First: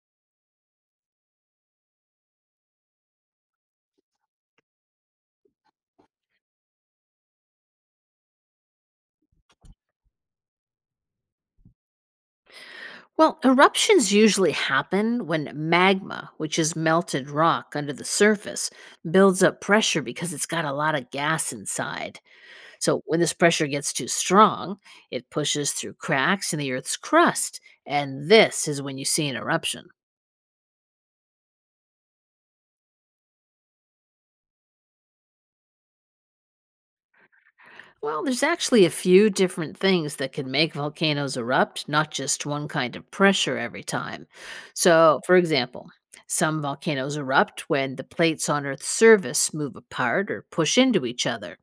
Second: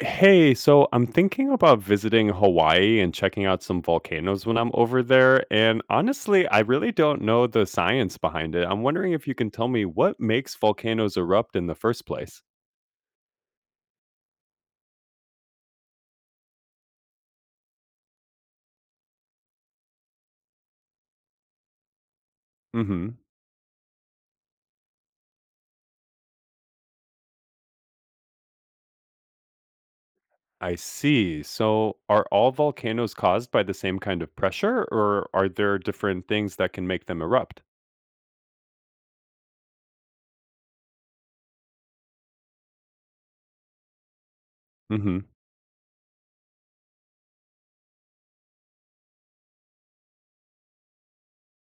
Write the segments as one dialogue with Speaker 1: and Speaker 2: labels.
Speaker 1: Hey, so I'm thinking about visiting Hawaii and checking out some volcanoes when I'm over there. And honestly, I really don't know the science behind it. I'm wondering if you can tell me what makes volcanoes erupt in the first place.
Speaker 2: Well, eruptions usually happen when magma, which is melted rock under the surface, builds up pressure because it's got a lot of gas inside. So,
Speaker 1: Hmm.
Speaker 2: when this pressure gets too strong, it pushes through cracks in the Earth's crust. And this is when you see an eruption.
Speaker 1: I see. So are all volcanoes caused by the same kind of pressure, or are there different things that can make them erupt?
Speaker 2: Well, there's actually a few different things that can make volcanoes erupt, not just one kind of pressure every time.
Speaker 1: Hmm.
Speaker 2: So, for example, some volcanoes erupt when the plates on Earth's surface move apart or push into each other.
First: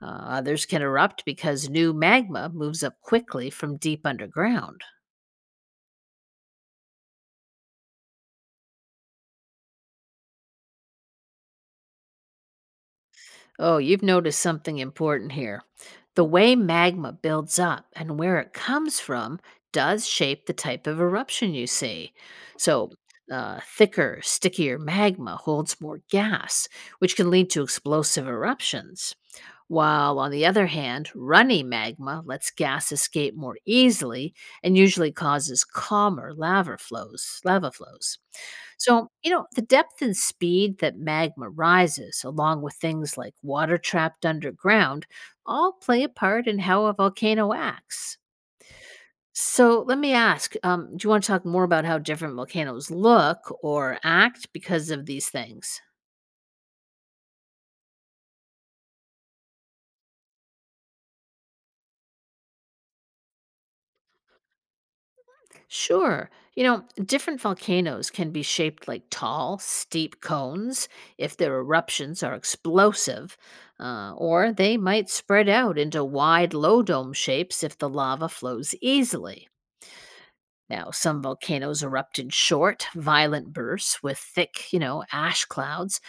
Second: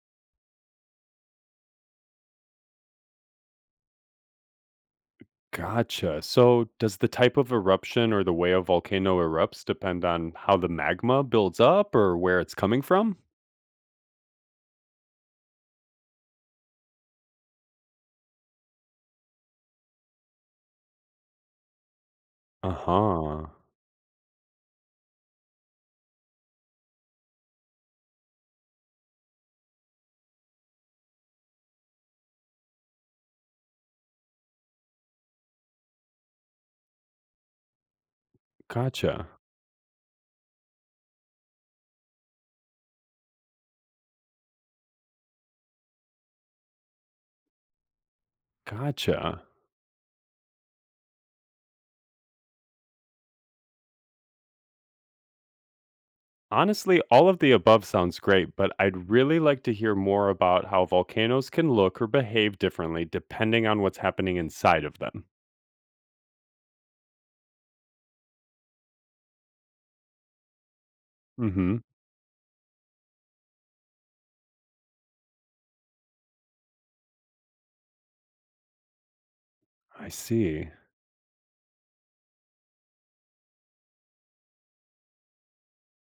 Speaker 2: Others can erupt because new magma moves up quickly from deep underground.
Speaker 1: Gotcha. So does the type of eruption or the way a volcano erupts depend on how the magma builds up or where it's coming from?
Speaker 2: Oh, you've noticed something important here. The way magma builds up and where it comes from does shape the type of eruption you see. So,
Speaker 1: Uh-huh.
Speaker 2: thicker, stickier magma holds more gas, which can lead to explosive eruptions. While, on the other hand, runny magma lets gas escape more easily and usually causes calmer lava flows. Lava flows. So,
Speaker 1: Gotcha.
Speaker 2: you know, the depth and speed that magma rises, along with things like water trapped underground, all play a part in how a volcano acts.
Speaker 1: Gotcha.
Speaker 2: So, let me ask do you want to talk more about how different volcanoes look or act because of these things?
Speaker 1: Honestly, all of the above sounds great, but I'd really like to hear more about how volcanoes can look or behave differently depending on what's happening inside of them.
Speaker 2: Sure. You know, different volcanoes can be shaped like tall, steep cones if their
Speaker 1: Mm-hmm.
Speaker 2: eruptions are explosive, or they might spread out into wide, low dome shapes if the lava flows easily.
Speaker 1: I see.
Speaker 2: Now, some volcanoes erupt in short, violent bursts with thick, you know, ash clouds,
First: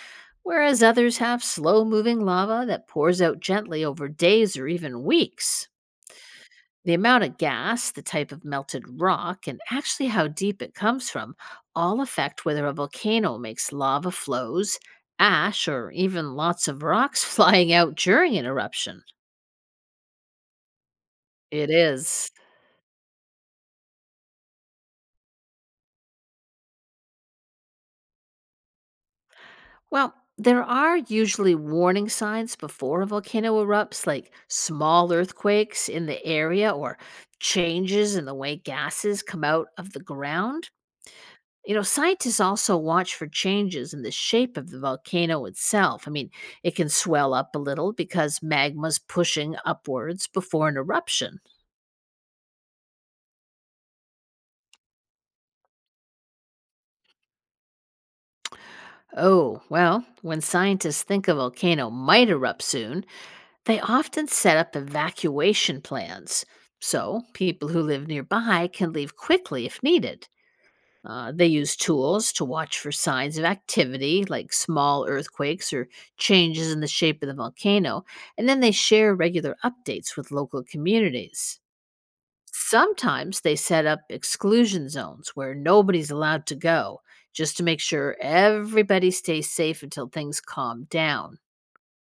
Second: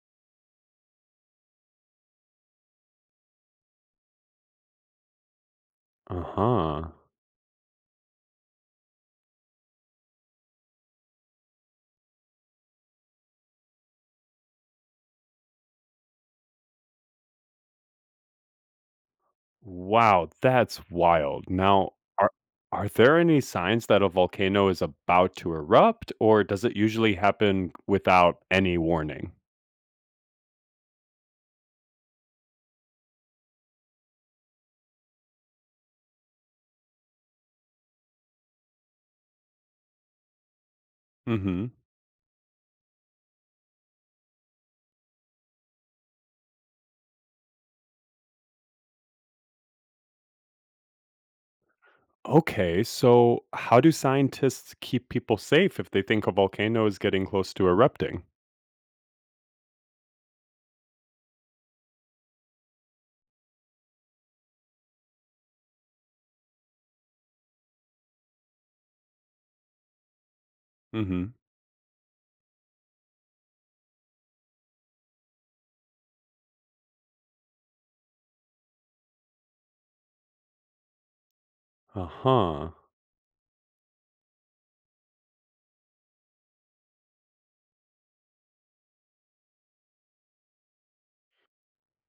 Speaker 2: whereas others have slow moving lava that pours out gently over days or even weeks.
Speaker 1: Uh-huh.
Speaker 2: The amount of gas, the type of melted rock, and actually how deep it comes from all affect whether a volcano makes lava flows, ash, or even lots of rocks flying out during an eruption.
Speaker 1: Wow, that's wild.
Speaker 2: It
Speaker 1: Now, are
Speaker 2: is.
Speaker 1: are there any signs that a volcano is about to erupt, or does it usually happen without any warning?
Speaker 2: Well, there are usually warning signs before a volcano erupts, like small earthquakes in the area or changes in the way gases come out of the ground.
Speaker 1: Mm-hmm.
Speaker 2: You know, scientists also watch for changes in the shape of the volcano itself. I mean, it can swell up a little because magma's pushing upwards before an eruption.
Speaker 1: Okay, so how do scientists keep people safe if they think a volcano is getting close to erupting?
Speaker 2: Oh, well, when scientists think a volcano might erupt soon, they often set up evacuation plans. So, people who live nearby can leave quickly if needed.
Speaker 1: Hmm.
Speaker 2: They use tools to watch for signs of activity, like small earthquakes or changes in the shape of the volcano, and then they share regular updates with local communities.
Speaker 1: Uh huh.
Speaker 2: Sometimes they set up exclusion zones where nobody's allowed to go, just to make sure everybody stays safe until things calm down.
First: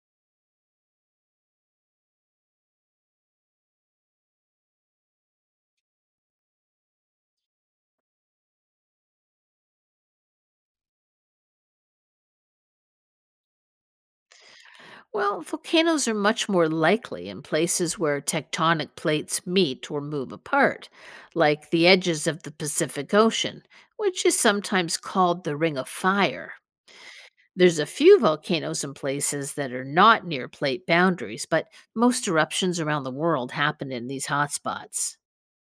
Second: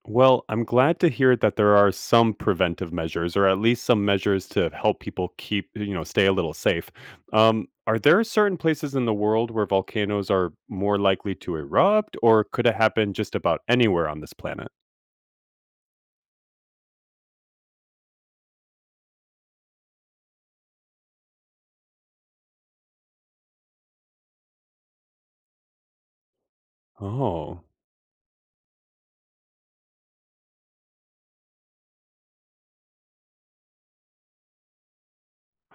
Speaker 1: Well, I'm glad to hear that there are some preventive measures, or at least some measures to help people keep, you know, stay a little safe. Are there certain places in the world where volcanoes are more likely to erupt, or could it happen just about anywhere on this planet?
Speaker 2: Well, volcanoes are much more likely in places where tectonic plates meet or move apart, like the edges of the Pacific Ocean, which is sometimes called the Ring of Fire.
Speaker 1: Oh,
Speaker 2: There's a few volcanoes in places that are not near plate boundaries, but most eruptions around the world happen in these hotspots.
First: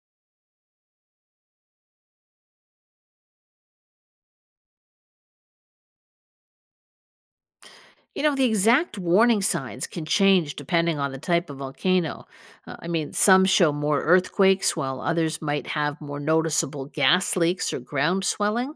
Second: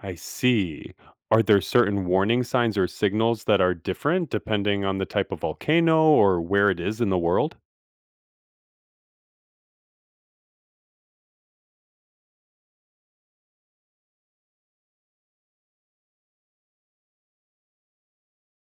Speaker 1: I see. Are there certain warning signs or signals that are different depending on the type of volcano or where it is in the world?
Speaker 2: You know, the exact warning signs can change depending on the type of volcano. I mean, some show more earthquakes, while others might have more noticeable gas leaks or ground swelling.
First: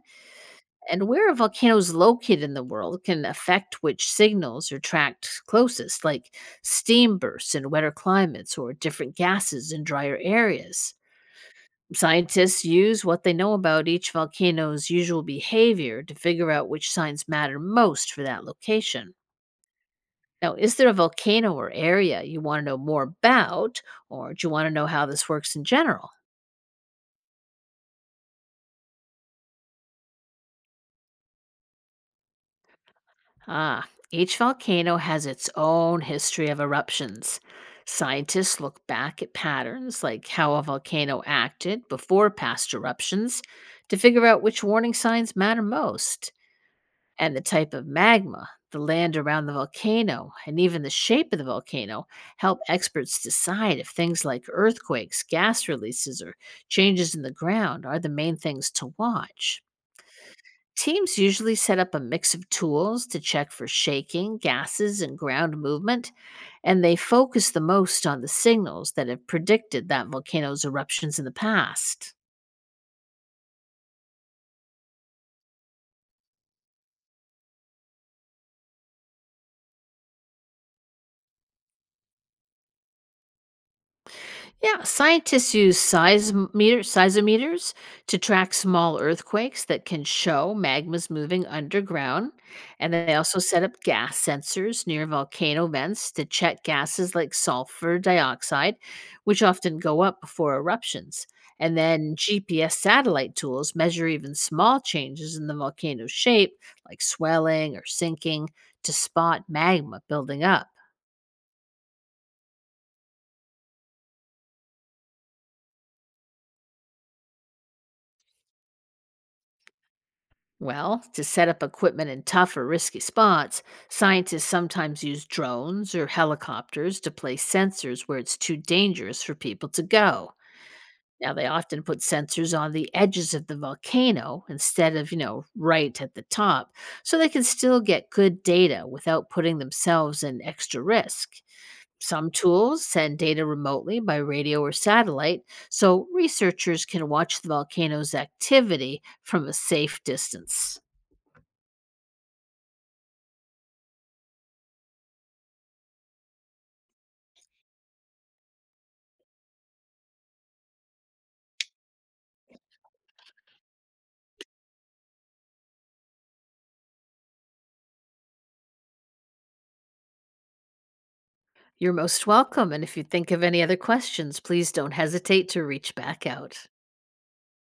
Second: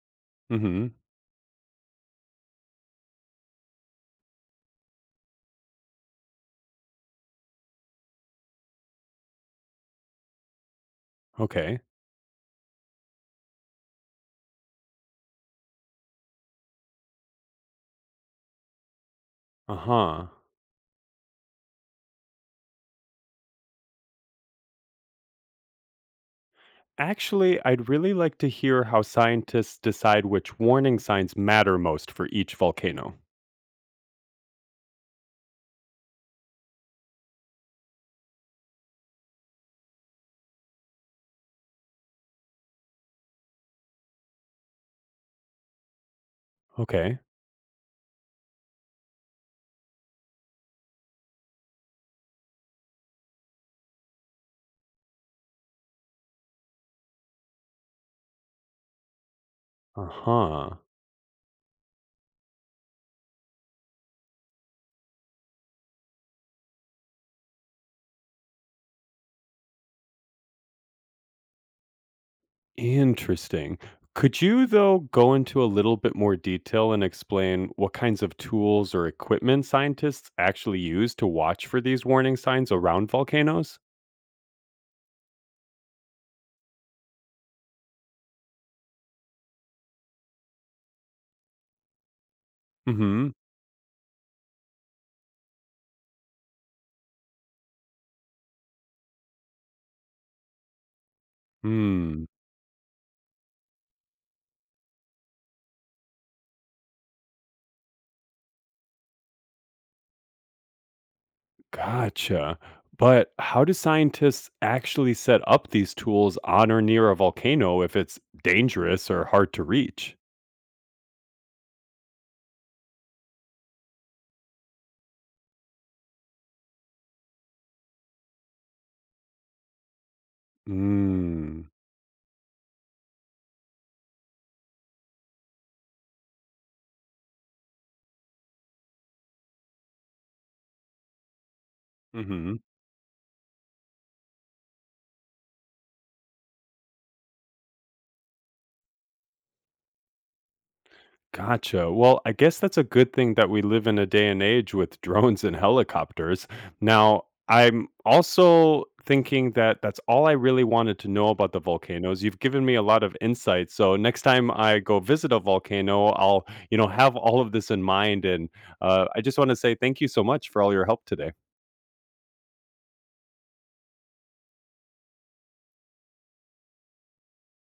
Speaker 1: Hmm.
Speaker 2: And where a volcano is located in the world can affect which signals are tracked closest, like steam bursts in wetter climates or different gases in drier areas.
Speaker 1: Okay.
Speaker 2: Scientists use what they know about each volcano's usual behavior to figure out which signs matter most for that location.
Speaker 1: Uh-huh.
Speaker 2: Now, is there a volcano or area you want to know more about, or do you want to know how this works in general?
Speaker 1: Actually, I'd really like to hear how scientists decide which warning signs matter most for each volcano.
Speaker 2: Ah, each volcano has its own history of eruptions. Scientists look back at patterns like how a volcano acted before past eruptions to figure out which warning signs matter most.
Speaker 1: Okay.
Speaker 2: And the type of magma, the land around the volcano, and even the shape of the volcano help experts decide if things like earthquakes, gas releases, or changes in the ground are the main things to watch.
Speaker 1: Uh-huh.
Speaker 2: Teams usually set up a mix of tools to check for shaking, gases, and ground movement, and they focus the most on the signals that have predicted that volcano's eruptions in the past.
Speaker 1: Interesting. Could you, though, go into a little bit more detail and explain what kinds of tools or equipment scientists actually use to watch for these warning signs around volcanoes?
Speaker 2: Yeah, scientists use seismometers to track small earthquakes that can show magmas moving underground. And they
Speaker 1: Mhm.
Speaker 2: also set up gas sensors near volcano vents to check gases like sulfur dioxide, which often go up before eruptions. And then
Speaker 1: Mm.
Speaker 2: GPS satellite tools measure even small changes in the volcano's shape, like swelling or sinking, to spot magma building up.
Speaker 1: Gotcha. But how do scientists actually set up these tools on or near a volcano if it's dangerous or hard to reach?
Speaker 2: Well, to set up equipment in tough or risky spots, scientists sometimes use drones or helicopters to place sensors where it's too dangerous for people to go. Now, they
Speaker 1: Mm.
Speaker 2: often put sensors on the edges of the volcano instead of, you know, right at the top, so they can still get good data without putting themselves in extra risk. Some
Speaker 1: Mhm.
Speaker 2: tools send data remotely by radio or satellite, so researchers can watch the volcano's activity from a safe distance.
Speaker 1: Gotcha. Well, I guess that's a good thing that we live in a day and age with drones and helicopters. Now, I'm also thinking that that's all I really wanted to know about the volcanoes. You've given me a lot of insight. So next time I go visit a volcano, I'll, you know, have all of this in mind. And I just want to say thank you so much for all your help today.
Speaker 2: You're most welcome, and if you think of any other questions, please don't hesitate to reach back out.